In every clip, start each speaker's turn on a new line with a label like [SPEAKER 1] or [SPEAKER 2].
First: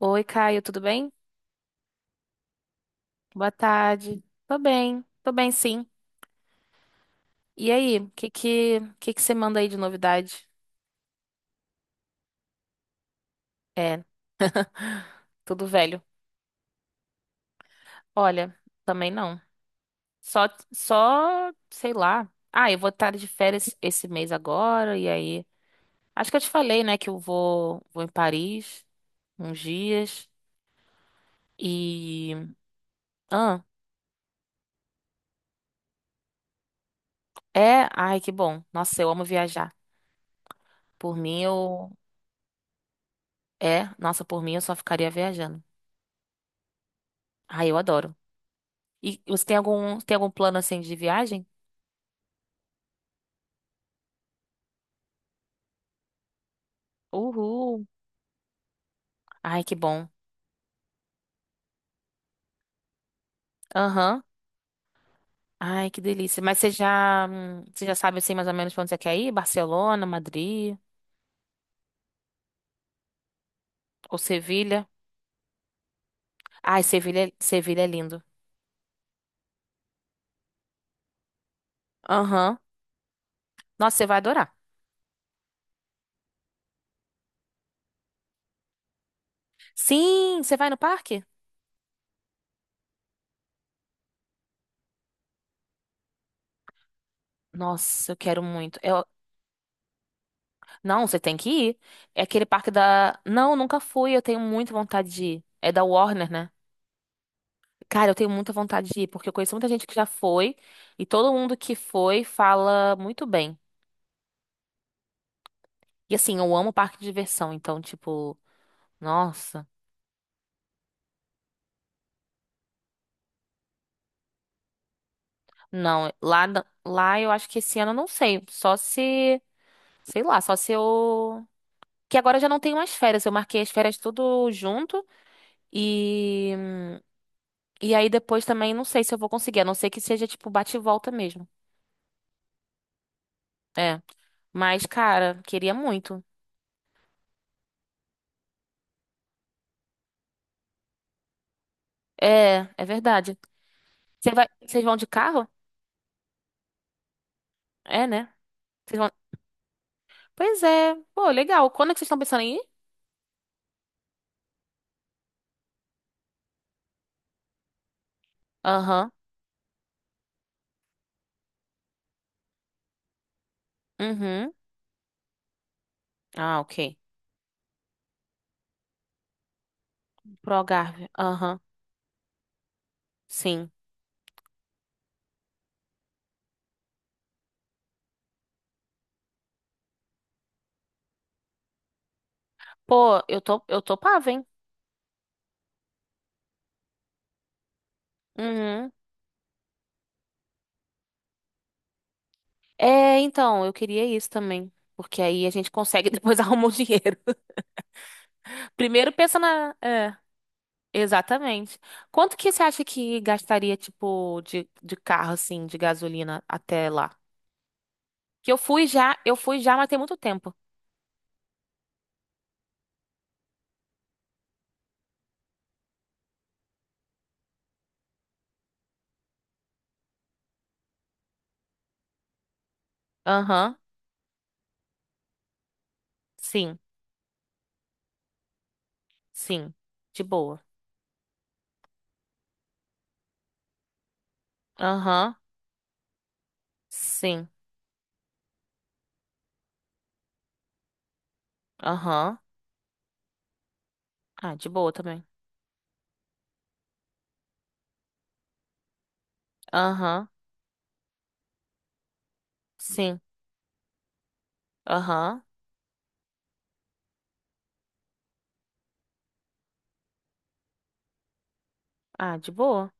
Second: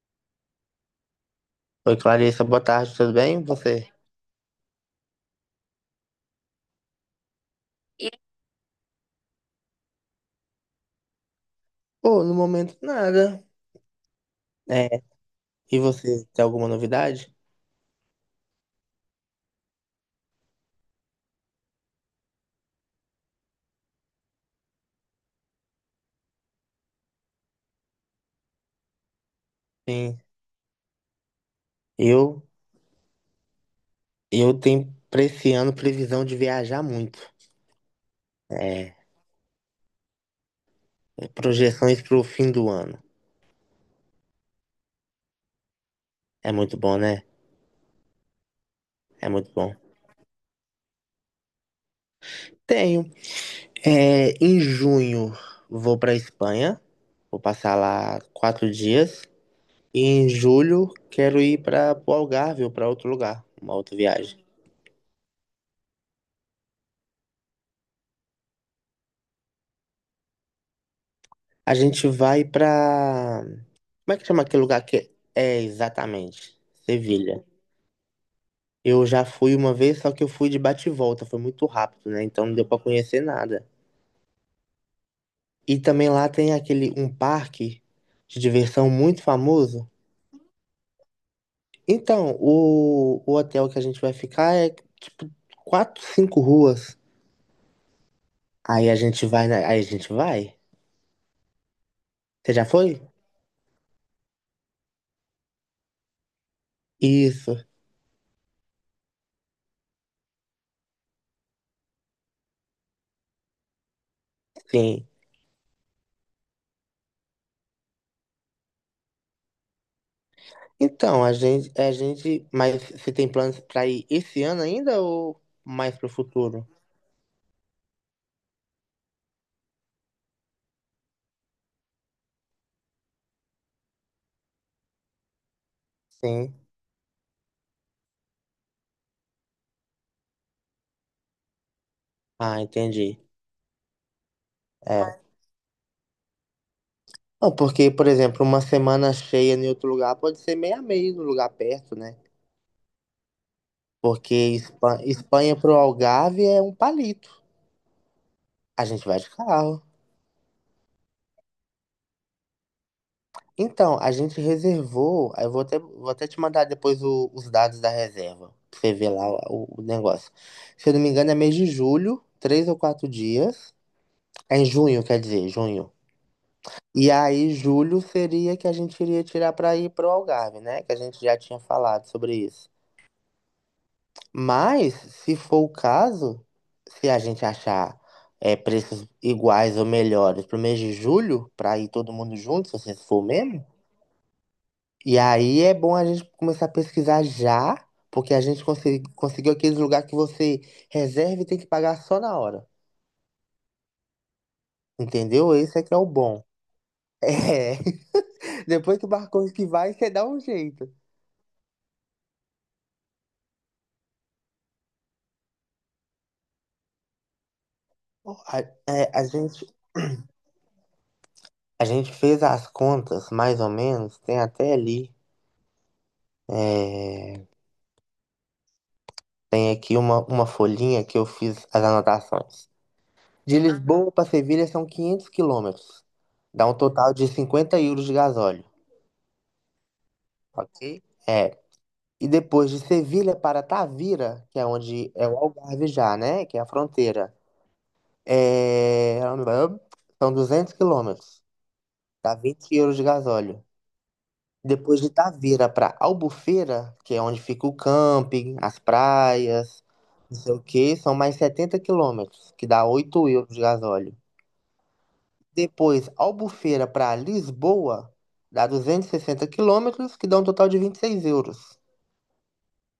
[SPEAKER 1] Oi, Caio, tudo bem?
[SPEAKER 2] Oi, Clarissa, boa tarde, tudo bem? E
[SPEAKER 1] Boa
[SPEAKER 2] você?
[SPEAKER 1] tarde. Tô bem sim. E aí, o
[SPEAKER 2] E-
[SPEAKER 1] que que, que que você manda aí de novidade?
[SPEAKER 2] Pô, no momento nada.
[SPEAKER 1] É,
[SPEAKER 2] É,
[SPEAKER 1] tudo
[SPEAKER 2] e
[SPEAKER 1] velho.
[SPEAKER 2] você, tem alguma novidade?
[SPEAKER 1] Olha, também não. Só, só, sei lá. Eu vou estar de férias esse mês agora, e aí. Acho que eu te falei, né, que eu vou em Paris uns
[SPEAKER 2] Sim,
[SPEAKER 1] dias. E.
[SPEAKER 2] eu,
[SPEAKER 1] Ah,
[SPEAKER 2] eu tenho pra esse ano previsão de viajar muito.
[SPEAKER 1] é? Ai, que bom.
[SPEAKER 2] É,
[SPEAKER 1] Nossa, eu amo viajar. Por mim, eu.
[SPEAKER 2] projeções pro fim do ano.
[SPEAKER 1] É, nossa, por mim eu só ficaria viajando.
[SPEAKER 2] É muito bom, né?
[SPEAKER 1] Ai, eu adoro. E
[SPEAKER 2] É
[SPEAKER 1] você
[SPEAKER 2] muito
[SPEAKER 1] tem
[SPEAKER 2] bom.
[SPEAKER 1] algum, tem algum plano assim de viagem?
[SPEAKER 2] Tenho. É, em junho vou pra Espanha, vou passar
[SPEAKER 1] Uhul.
[SPEAKER 2] lá 4 dias.
[SPEAKER 1] Ai, que
[SPEAKER 2] E
[SPEAKER 1] bom.
[SPEAKER 2] em julho quero ir para o Algarve ou pra outro lugar, uma outra
[SPEAKER 1] Aham.
[SPEAKER 2] viagem.
[SPEAKER 1] Ai, que delícia. Mas você já sabe assim mais ou menos pra onde você quer ir? Barcelona, Madrid
[SPEAKER 2] A gente vai pra. Como é
[SPEAKER 1] ou
[SPEAKER 2] que chama aquele lugar
[SPEAKER 1] Sevilha?
[SPEAKER 2] que é? É, exatamente.
[SPEAKER 1] Ai, Sevilha,
[SPEAKER 2] Sevilha?
[SPEAKER 1] Sevilha é lindo.
[SPEAKER 2] Eu já fui uma vez, só que eu fui de bate e volta, foi muito rápido, né? Então não
[SPEAKER 1] Aham.
[SPEAKER 2] deu pra conhecer nada.
[SPEAKER 1] Nossa, você vai adorar.
[SPEAKER 2] E também lá tem aquele um parque de diversão muito famoso.
[SPEAKER 1] Sim, você vai no parque?
[SPEAKER 2] Então, o hotel que a gente vai ficar é tipo quatro, cinco ruas.
[SPEAKER 1] Nossa, eu quero muito. Eu...
[SPEAKER 2] Aí a gente vai.
[SPEAKER 1] Não, você tem que ir. É aquele
[SPEAKER 2] Você já
[SPEAKER 1] parque
[SPEAKER 2] foi?
[SPEAKER 1] da. Não, nunca fui. Eu tenho muita vontade de ir. É da Warner, né?
[SPEAKER 2] Isso,
[SPEAKER 1] Cara, eu tenho muita vontade de ir, porque eu conheço muita gente que já foi e todo mundo que foi fala muito bem.
[SPEAKER 2] sim.
[SPEAKER 1] E assim, eu amo parque de diversão, então, tipo, nossa.
[SPEAKER 2] Então, mas você tem planos pra ir esse ano ainda ou mais pro
[SPEAKER 1] Não, lá,
[SPEAKER 2] futuro?
[SPEAKER 1] lá eu acho que esse ano eu não sei. Só se, sei lá, só se eu. Que agora eu já não tenho mais férias. Eu marquei as férias tudo junto e.
[SPEAKER 2] Sim.
[SPEAKER 1] E aí depois também não sei se eu vou conseguir, a não ser que seja, tipo, bate e volta mesmo.
[SPEAKER 2] Ah, entendi.
[SPEAKER 1] É. Mas,
[SPEAKER 2] É.
[SPEAKER 1] cara, queria muito.
[SPEAKER 2] Não, porque, por exemplo, uma semana cheia em outro lugar pode ser meio a meio no lugar perto, né?
[SPEAKER 1] É, é verdade. Você
[SPEAKER 2] Porque
[SPEAKER 1] vai... Vocês vão de carro?
[SPEAKER 2] Espanha pro Algarve é um palito.
[SPEAKER 1] É, né?
[SPEAKER 2] A gente vai de carro.
[SPEAKER 1] Pois é. Pô, legal. Quando é que vocês estão pensando em ir?
[SPEAKER 2] Então, a gente reservou. Aí, eu vou até te mandar depois os dados da reserva, pra você
[SPEAKER 1] Aham.
[SPEAKER 2] ver lá o negócio. Se eu não me engano, é mês de julho, três ou quatro dias.
[SPEAKER 1] Uhum.
[SPEAKER 2] É em junho, quer dizer, junho.
[SPEAKER 1] Ah, ok.
[SPEAKER 2] E aí, julho seria que a gente iria tirar pra ir pro
[SPEAKER 1] Pro
[SPEAKER 2] Algarve, né? Que a
[SPEAKER 1] Algarve.
[SPEAKER 2] gente já
[SPEAKER 1] Aham.
[SPEAKER 2] tinha falado sobre isso.
[SPEAKER 1] Sim.
[SPEAKER 2] Mas, se for o caso, se a gente achar preços iguais ou melhores pro mês de julho, para ir todo mundo junto, se vocês
[SPEAKER 1] Pô,
[SPEAKER 2] for mesmo,
[SPEAKER 1] eu topava, hein?
[SPEAKER 2] e aí é bom a gente começar a pesquisar já, porque a gente
[SPEAKER 1] Uhum.
[SPEAKER 2] conseguiu aqueles lugares que você reserva e tem que pagar só na hora.
[SPEAKER 1] É, então, eu queria isso também. Porque aí a
[SPEAKER 2] Entendeu?
[SPEAKER 1] gente
[SPEAKER 2] Esse é que é o
[SPEAKER 1] consegue depois
[SPEAKER 2] bom.
[SPEAKER 1] arrumar o dinheiro.
[SPEAKER 2] É, depois que o
[SPEAKER 1] Primeiro pensa
[SPEAKER 2] barco que
[SPEAKER 1] na.
[SPEAKER 2] vai, você
[SPEAKER 1] É,
[SPEAKER 2] dá um jeito.
[SPEAKER 1] exatamente. Quanto que você acha que gastaria, tipo, de carro, assim, de gasolina até lá? Que
[SPEAKER 2] A, é, a
[SPEAKER 1] eu fui
[SPEAKER 2] gente,
[SPEAKER 1] já, mas tem muito tempo.
[SPEAKER 2] a gente fez as contas, mais ou menos, tem até ali. é, Tem aqui uma folhinha que eu fiz as anotações. De
[SPEAKER 1] Aham.
[SPEAKER 2] Lisboa para Sevilha são 500 quilômetros. Dá um
[SPEAKER 1] Sim,
[SPEAKER 2] total de 50 € de gasóleo,
[SPEAKER 1] sim. De boa.
[SPEAKER 2] ok? É. E depois de Sevilha para Tavira, que é onde é
[SPEAKER 1] Aham.
[SPEAKER 2] o Algarve já, né? Que é a fronteira.
[SPEAKER 1] Sim.
[SPEAKER 2] É... São 200 quilômetros. Dá
[SPEAKER 1] Aham.
[SPEAKER 2] 20 € de gasóleo.
[SPEAKER 1] Ah, de boa
[SPEAKER 2] Depois de
[SPEAKER 1] também.
[SPEAKER 2] Itaveira para Albufeira, que é onde fica o camping, as praias,
[SPEAKER 1] Aham.
[SPEAKER 2] não sei o que, são mais 70 quilômetros, que dá
[SPEAKER 1] Sim.
[SPEAKER 2] 8 euros de gasóleo.
[SPEAKER 1] Aham.
[SPEAKER 2] Depois, Albufeira para Lisboa, dá 260 quilômetros, que dá um total de 26 euros.
[SPEAKER 1] Ah, de boa.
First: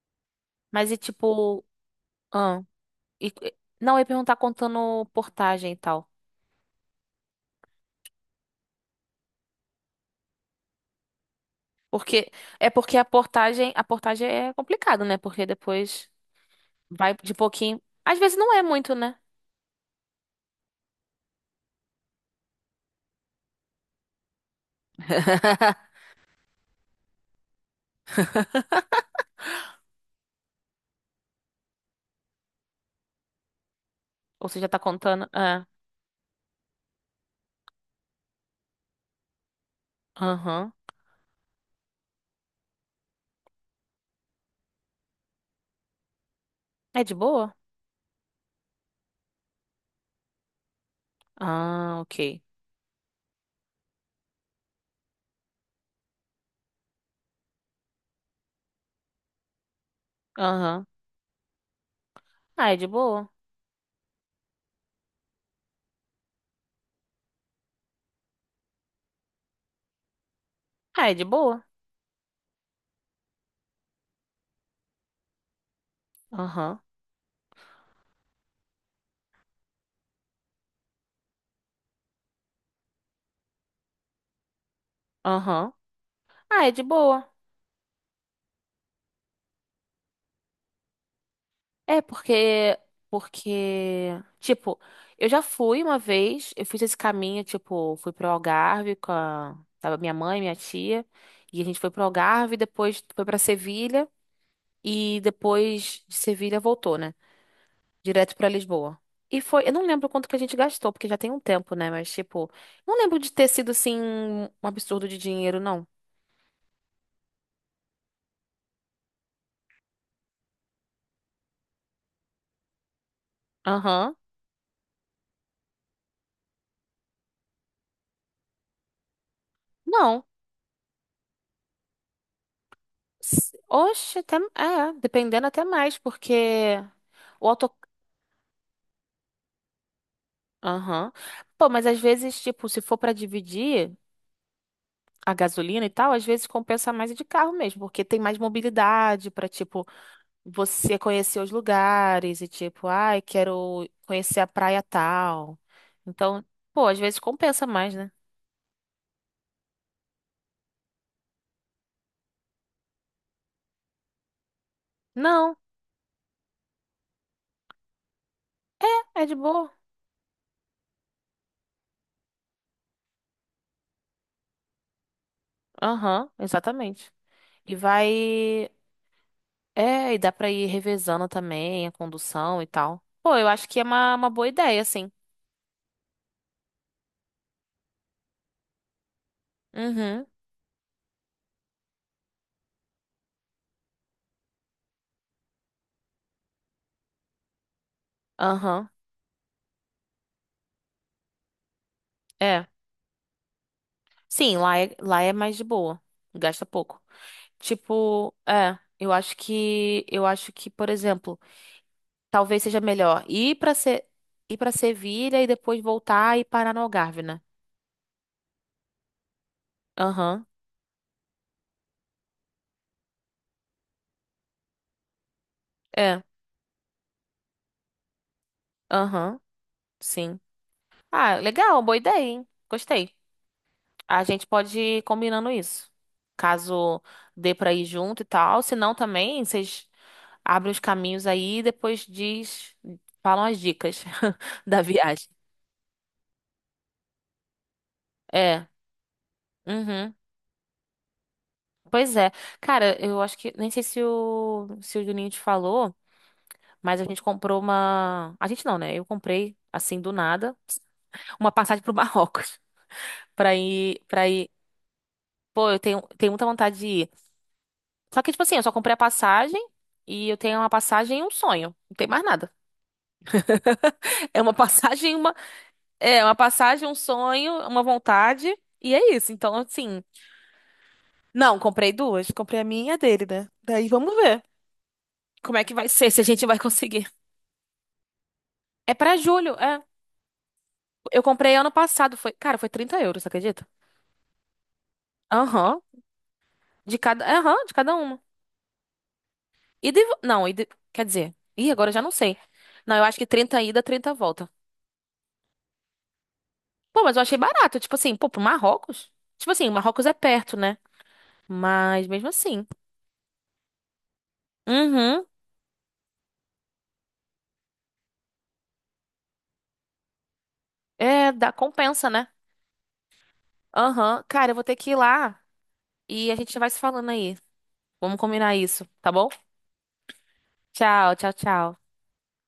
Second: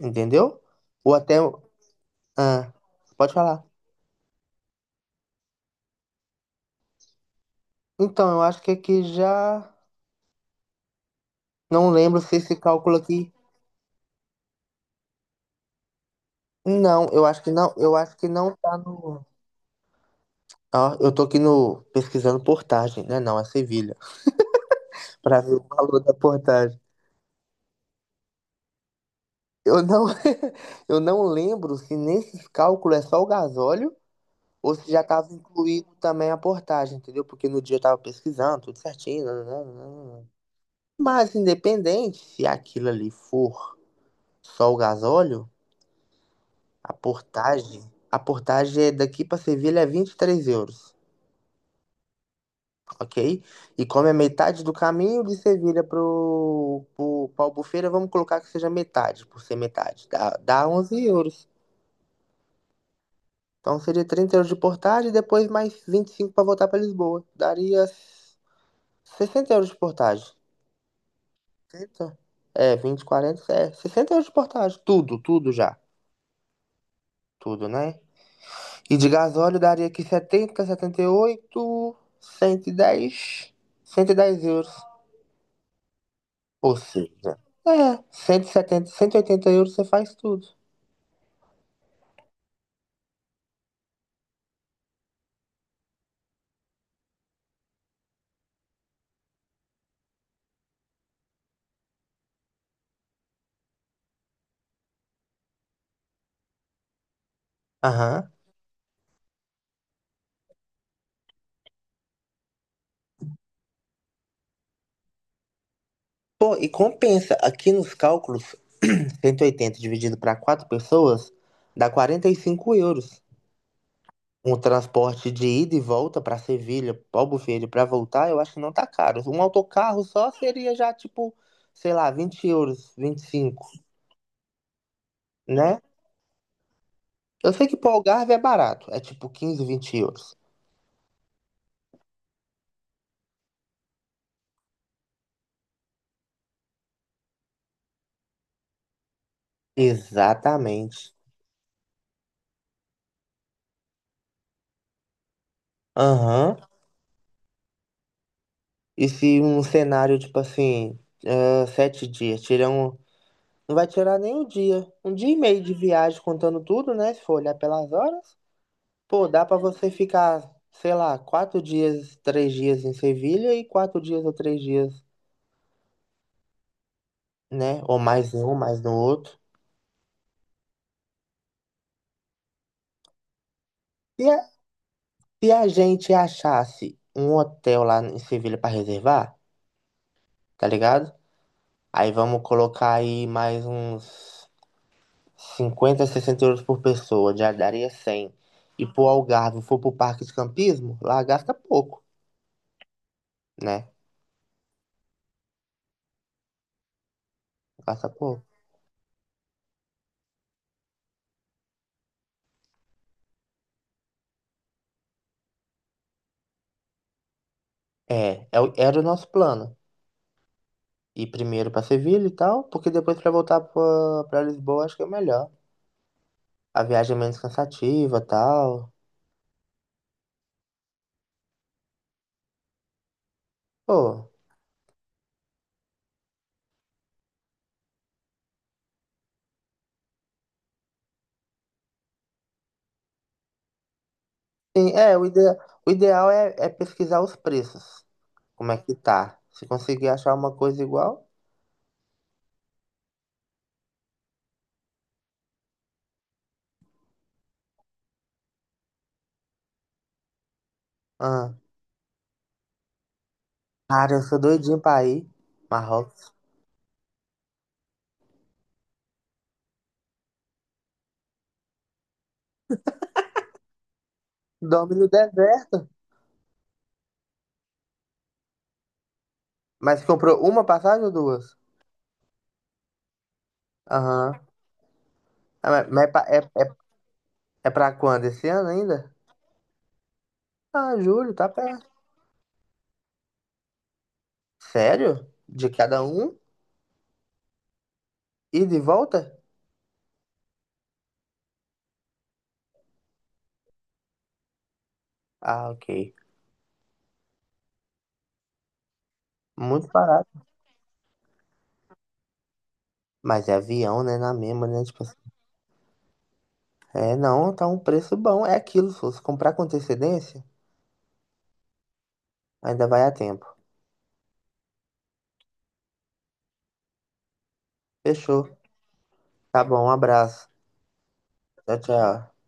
[SPEAKER 2] Entendeu?
[SPEAKER 1] Mas e
[SPEAKER 2] Ou até.
[SPEAKER 1] tipo. Ah,
[SPEAKER 2] Ah,
[SPEAKER 1] e,
[SPEAKER 2] pode
[SPEAKER 1] e-
[SPEAKER 2] falar.
[SPEAKER 1] não, eu ia perguntar contando portagem e tal.
[SPEAKER 2] Então, eu acho que aqui já. Não lembro
[SPEAKER 1] Porque.
[SPEAKER 2] se esse
[SPEAKER 1] É porque
[SPEAKER 2] cálculo
[SPEAKER 1] a
[SPEAKER 2] aqui.
[SPEAKER 1] portagem. A portagem é complicado, né? Porque depois
[SPEAKER 2] Não,
[SPEAKER 1] vai
[SPEAKER 2] eu
[SPEAKER 1] de
[SPEAKER 2] acho que não.
[SPEAKER 1] pouquinho.
[SPEAKER 2] Eu acho
[SPEAKER 1] Às
[SPEAKER 2] que
[SPEAKER 1] vezes não
[SPEAKER 2] não
[SPEAKER 1] é
[SPEAKER 2] tá
[SPEAKER 1] muito, né?
[SPEAKER 2] no. Ó, eu tô aqui no. Pesquisando portagem, né? Não, é Sevilha, para ver o valor da portagem. Eu não, eu não lembro se nesse cálculo é só o gasóleo
[SPEAKER 1] Ou você já
[SPEAKER 2] ou
[SPEAKER 1] tá
[SPEAKER 2] se já
[SPEAKER 1] contando.
[SPEAKER 2] estava
[SPEAKER 1] É.
[SPEAKER 2] incluído também a portagem, entendeu? Porque no dia eu estava pesquisando, tudo certinho. Nananana.
[SPEAKER 1] Aham.
[SPEAKER 2] Mas independente se aquilo ali for só o gasóleo, a
[SPEAKER 1] É de boa?
[SPEAKER 2] portagem, a portagem é daqui para Sevilha é 23 euros,
[SPEAKER 1] Ah, ok.
[SPEAKER 2] ok? E como é metade do caminho de Sevilha para o Albufeira, vamos colocar que seja metade, por ser metade, dá
[SPEAKER 1] Aham.
[SPEAKER 2] 11 euros.
[SPEAKER 1] Ah, é de boa?
[SPEAKER 2] Então seria 30 euros de portagem e depois mais 25 para voltar para Lisboa. Daria 60 euros de portagem.
[SPEAKER 1] Ah, é de boa?
[SPEAKER 2] 60? É, 20, 40, é, 60 € de portagem. Tudo, tudo já.
[SPEAKER 1] Aham.
[SPEAKER 2] Tudo, né? E de gasóleo daria aqui setenta, setenta e oito, 110 euros.
[SPEAKER 1] Aham. Ah, é
[SPEAKER 2] Ou
[SPEAKER 1] de boa.
[SPEAKER 2] seja, cento e setenta, 180 euros você faz tudo.
[SPEAKER 1] É, porque, tipo, eu já fui uma vez, eu fiz esse caminho, tipo, fui pro Algarve com a, tava minha mãe, minha tia, e a gente foi pro Algarve, depois foi pra Sevilha, e depois de Sevilha voltou, né?
[SPEAKER 2] Aham.
[SPEAKER 1] Direto pra Lisboa. E foi, eu não lembro quanto que a gente gastou, porque já tem um tempo, né? Mas, tipo, não lembro de ter sido, assim, um absurdo de dinheiro, não.
[SPEAKER 2] Pô, e compensa. Aqui nos cálculos, 180 dividido para quatro pessoas dá 45 euros.
[SPEAKER 1] Aham.
[SPEAKER 2] Um transporte de ida e volta para Sevilha, Albufeira, para voltar, eu acho que não tá caro. Um autocarro
[SPEAKER 1] Não.
[SPEAKER 2] só seria já tipo, sei lá, 20 euros, vinte e cinco,
[SPEAKER 1] Oxe, até, é, dependendo até
[SPEAKER 2] né?
[SPEAKER 1] mais, porque... O.
[SPEAKER 2] Eu sei que pro Algarve é barato, é tipo 15, 20 euros.
[SPEAKER 1] Aham. Pô, mas às vezes, tipo, se for pra dividir a gasolina e tal, às vezes compensa mais ir de carro mesmo, porque tem mais mobilidade pra, tipo, você
[SPEAKER 2] Exatamente.
[SPEAKER 1] conhecer os lugares e, tipo, ai, quero conhecer a praia tal. Então,
[SPEAKER 2] Aham.
[SPEAKER 1] pô, às vezes compensa mais, né?
[SPEAKER 2] E se um cenário, tipo assim, sete dias, tirar um. Não vai tirar nem um dia. Um dia e
[SPEAKER 1] Não,
[SPEAKER 2] meio de viagem contando tudo, né? Se for olhar pelas horas.
[SPEAKER 1] é
[SPEAKER 2] Pô,
[SPEAKER 1] de
[SPEAKER 2] dá pra
[SPEAKER 1] boa.
[SPEAKER 2] você ficar, sei lá, quatro dias, três dias em Sevilha e quatro dias ou três dias,
[SPEAKER 1] Aham, exatamente. E
[SPEAKER 2] né? Ou mais em um,
[SPEAKER 1] vai.
[SPEAKER 2] mais no outro.
[SPEAKER 1] É, e dá pra ir revezando também a condução e tal. Pô, eu acho que é uma
[SPEAKER 2] Se a,
[SPEAKER 1] boa ideia, assim.
[SPEAKER 2] se a gente achasse um hotel lá em Sevilha pra reservar,
[SPEAKER 1] Uhum,
[SPEAKER 2] tá ligado? Aí vamos colocar aí mais uns 50 60 euros por pessoa, já daria 100. E
[SPEAKER 1] aham.
[SPEAKER 2] pro Algarve, for pro parque de campismo, lá gasta pouco,
[SPEAKER 1] É.
[SPEAKER 2] né?
[SPEAKER 1] Sim, lá é mais de boa. Gasta pouco.
[SPEAKER 2] Gasta
[SPEAKER 1] Tipo,
[SPEAKER 2] pouco.
[SPEAKER 1] é, eu acho que, por exemplo, talvez seja melhor ir pra Se, ir para Sevilha e depois voltar e parar no Algarve, né?
[SPEAKER 2] É, era o nosso plano.
[SPEAKER 1] Aham.
[SPEAKER 2] Ir primeiro para Sevilha e tal, porque depois para voltar para Lisboa acho que é melhor.
[SPEAKER 1] É.
[SPEAKER 2] A viagem é menos cansativa e tal.
[SPEAKER 1] Aham. Sim. Ah, legal, boa ideia, hein? Gostei. A
[SPEAKER 2] Pô,
[SPEAKER 1] gente pode ir combinando isso. Caso dê pra ir junto e tal, se não também, vocês abrem os caminhos aí e depois diz, falam as dicas da
[SPEAKER 2] sim,
[SPEAKER 1] viagem.
[SPEAKER 2] o ideal é pesquisar os preços,
[SPEAKER 1] É.
[SPEAKER 2] como é que tá. Se conseguir
[SPEAKER 1] Uhum.
[SPEAKER 2] achar uma coisa igual.
[SPEAKER 1] Pois é. Cara, eu acho que. Nem sei se o Juninho te falou, mas a gente comprou uma. A gente não, né? Eu comprei, assim, do nada, uma
[SPEAKER 2] Ah,
[SPEAKER 1] passagem pro Marrocos. Pra ir.
[SPEAKER 2] cara, eu
[SPEAKER 1] Pra
[SPEAKER 2] sou
[SPEAKER 1] ir.
[SPEAKER 2] doidinho pra ir.
[SPEAKER 1] Pô, tenho
[SPEAKER 2] Marrocos.
[SPEAKER 1] muita vontade de ir. Só que, tipo assim, eu só comprei a passagem e eu tenho uma passagem e um sonho. Não tem mais nada. É uma
[SPEAKER 2] Dorme no
[SPEAKER 1] passagem, uma.
[SPEAKER 2] deserto.
[SPEAKER 1] É, uma passagem, um sonho, uma vontade. E é isso. Então, assim.
[SPEAKER 2] Mas comprou uma passagem ou duas?
[SPEAKER 1] Não, comprei duas. Comprei a minha e a dele, né? Daí vamos
[SPEAKER 2] Aham.
[SPEAKER 1] ver como é
[SPEAKER 2] Ah,
[SPEAKER 1] que vai
[SPEAKER 2] mas
[SPEAKER 1] ser, se a gente vai
[SPEAKER 2] é,
[SPEAKER 1] conseguir.
[SPEAKER 2] é pra quando? Esse ano
[SPEAKER 1] É
[SPEAKER 2] ainda?
[SPEAKER 1] pra julho, é.
[SPEAKER 2] Ah,
[SPEAKER 1] Eu
[SPEAKER 2] julho, tá
[SPEAKER 1] comprei ano
[SPEAKER 2] perto.
[SPEAKER 1] passado, foi, cara, foi 30 euros, você acredita?
[SPEAKER 2] Sério? De
[SPEAKER 1] Aham,
[SPEAKER 2] cada um?
[SPEAKER 1] aham, de cada uma.
[SPEAKER 2] E de volta?
[SPEAKER 1] E de, não, e de, quer dizer, ih, agora eu já não sei. Não, eu acho que 30 ida, 30 volta.
[SPEAKER 2] Ah, ok.
[SPEAKER 1] Pô, mas eu achei barato, tipo assim, pô, pro Marrocos? Tipo assim, o
[SPEAKER 2] Muito
[SPEAKER 1] Marrocos é
[SPEAKER 2] barato.
[SPEAKER 1] perto, né? Mas mesmo assim.
[SPEAKER 2] Mas é avião, né? Na mesma, né? Tipo assim.
[SPEAKER 1] Uhum.
[SPEAKER 2] É, não, tá um preço bom. É aquilo. Se você comprar com antecedência,
[SPEAKER 1] É, dá compensa, né?
[SPEAKER 2] ainda vai a tempo.
[SPEAKER 1] Aham. Cara, eu vou ter que ir lá e a gente vai se falando aí. Vamos combinar
[SPEAKER 2] Fechou.
[SPEAKER 1] isso, tá bom?
[SPEAKER 2] Tá bom, um abraço.
[SPEAKER 1] Tchau, tchau,
[SPEAKER 2] Tchau,
[SPEAKER 1] tchau.
[SPEAKER 2] tchau.